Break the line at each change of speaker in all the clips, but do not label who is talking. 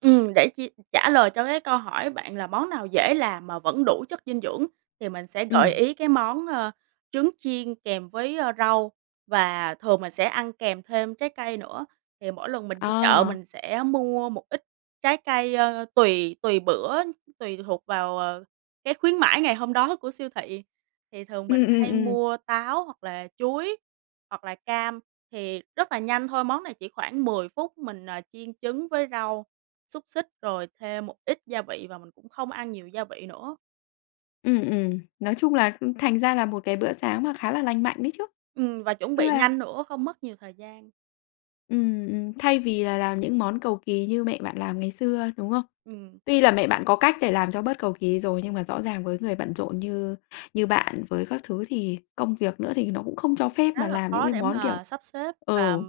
Ừm, để chi trả lời cho cái câu hỏi bạn là món nào dễ làm mà vẫn đủ chất dinh dưỡng thì mình sẽ gợi
Ừm.
ý cái món, ờ, trứng chiên kèm với, ơ, rau, và thường mình sẽ ăn kèm thêm trái cây nữa. Thì mỗi lần mình đi chợ
À.
mình sẽ mua một ít trái cây, ờ, tùy tùy bữa, tùy thuộc vào, ờ, cái khuyến mãi ngày hôm đó của siêu thị. Thì thường mình
Ừm, ừm,
hay
ừm.
mua táo, hoặc là chuối, hoặc là cam. Thì rất là nhanh thôi, món này chỉ khoảng 10 phút, mình, à, chiên trứng với rau, xúc xích, rồi thêm một ít gia vị và mình cũng không ăn nhiều gia vị nữa.
Ừm, ừm, nói chung là thành ra là một cái bữa sáng mà khá là lành mạnh đấy chứ.
Ừm, và chuẩn
Nó
bị
là
nhanh nữa, không mất nhiều thời gian.
Ừm, ừm. Thay vì là làm những món cầu kỳ như mẹ bạn làm ngày xưa, đúng không?
Ừm.
Tuy là mẹ bạn có cách để làm cho bớt cầu kỳ rồi, nhưng mà rõ ràng với người bận rộn như như bạn với các thứ thì công việc nữa thì nó cũng không cho phép
Khá
mà
là
làm những
khó
cái
để
món kiểu
mà sắp xếp và
ừ.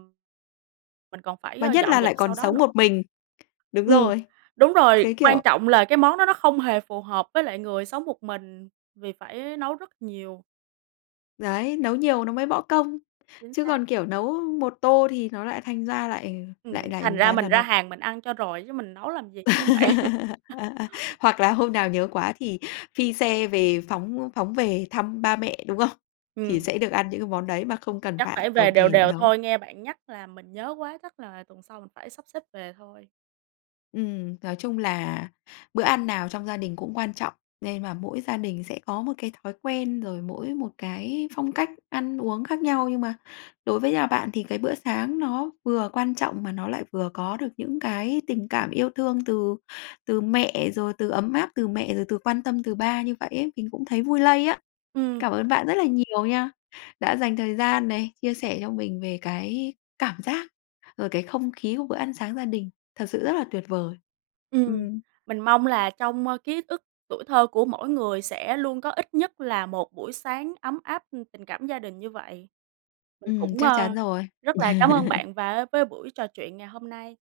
mình còn phải,
Mà
ơ,
nhất
dọn
là lại
dẹp
còn
sau đó
sống một
nữa.
mình. Đúng
Ừm,
rồi.
đúng rồi,
Cái
quan
kiểu
trọng là cái món đó nó không hề phù hợp với lại người sống một mình, vì phải nấu rất nhiều.
Đấy, nấu nhiều nó mới bõ công.
Chính
Chứ
xác.
còn, kiểu, nấu một tô thì nó lại thành ra lại
Ừm,
lại
thành
lại
ra
ra là
mình ra
nó
hàng mình ăn cho rồi chứ mình nấu làm gì, đúng hông bạn?
Hoặc là hôm nào nhớ quá thì phi xe về, phóng phóng về thăm ba mẹ, đúng không? Thì
Ừm.
sẽ được ăn những cái món đấy mà không cần
Chắc
phải
phải
cầu
về đều
kỳ để
đều
nấu.
thôi, nghe bạn nhắc làm mình nhớ quá, chắc là tuần sau mình phải sắp xếp về thôi.
Ừm, nói chung là bữa ăn nào trong gia đình cũng quan trọng nên và mỗi gia đình sẽ có một cái thói quen rồi mỗi một cái phong cách ăn uống khác nhau, nhưng mà đối với nhà bạn thì cái bữa sáng nó vừa quan trọng mà nó lại vừa có được những cái tình cảm yêu thương từ từ mẹ, rồi từ ấm áp từ mẹ, rồi từ quan tâm từ ba như vậy ấy, mình cũng thấy vui lây á.
Ừm.
Cảm ơn bạn rất là nhiều nha, đã dành thời gian này, chia sẻ cho mình về cái cảm giác, rồi cái không khí của bữa ăn sáng gia đình, thật sự rất là tuyệt vời.
Ừm,
Ừm.
mình mong là trong, ơ, ký ức tuổi thơ của mỗi người sẽ luôn có ít nhất là một buổi sáng ấm áp tình cảm gia đình như vậy. Mình
Ừm,
cũng,
chắc chắn
ờ,
rồi.
rất là cám ơn bạn và với buổi trò chuyện ngày hôm nay.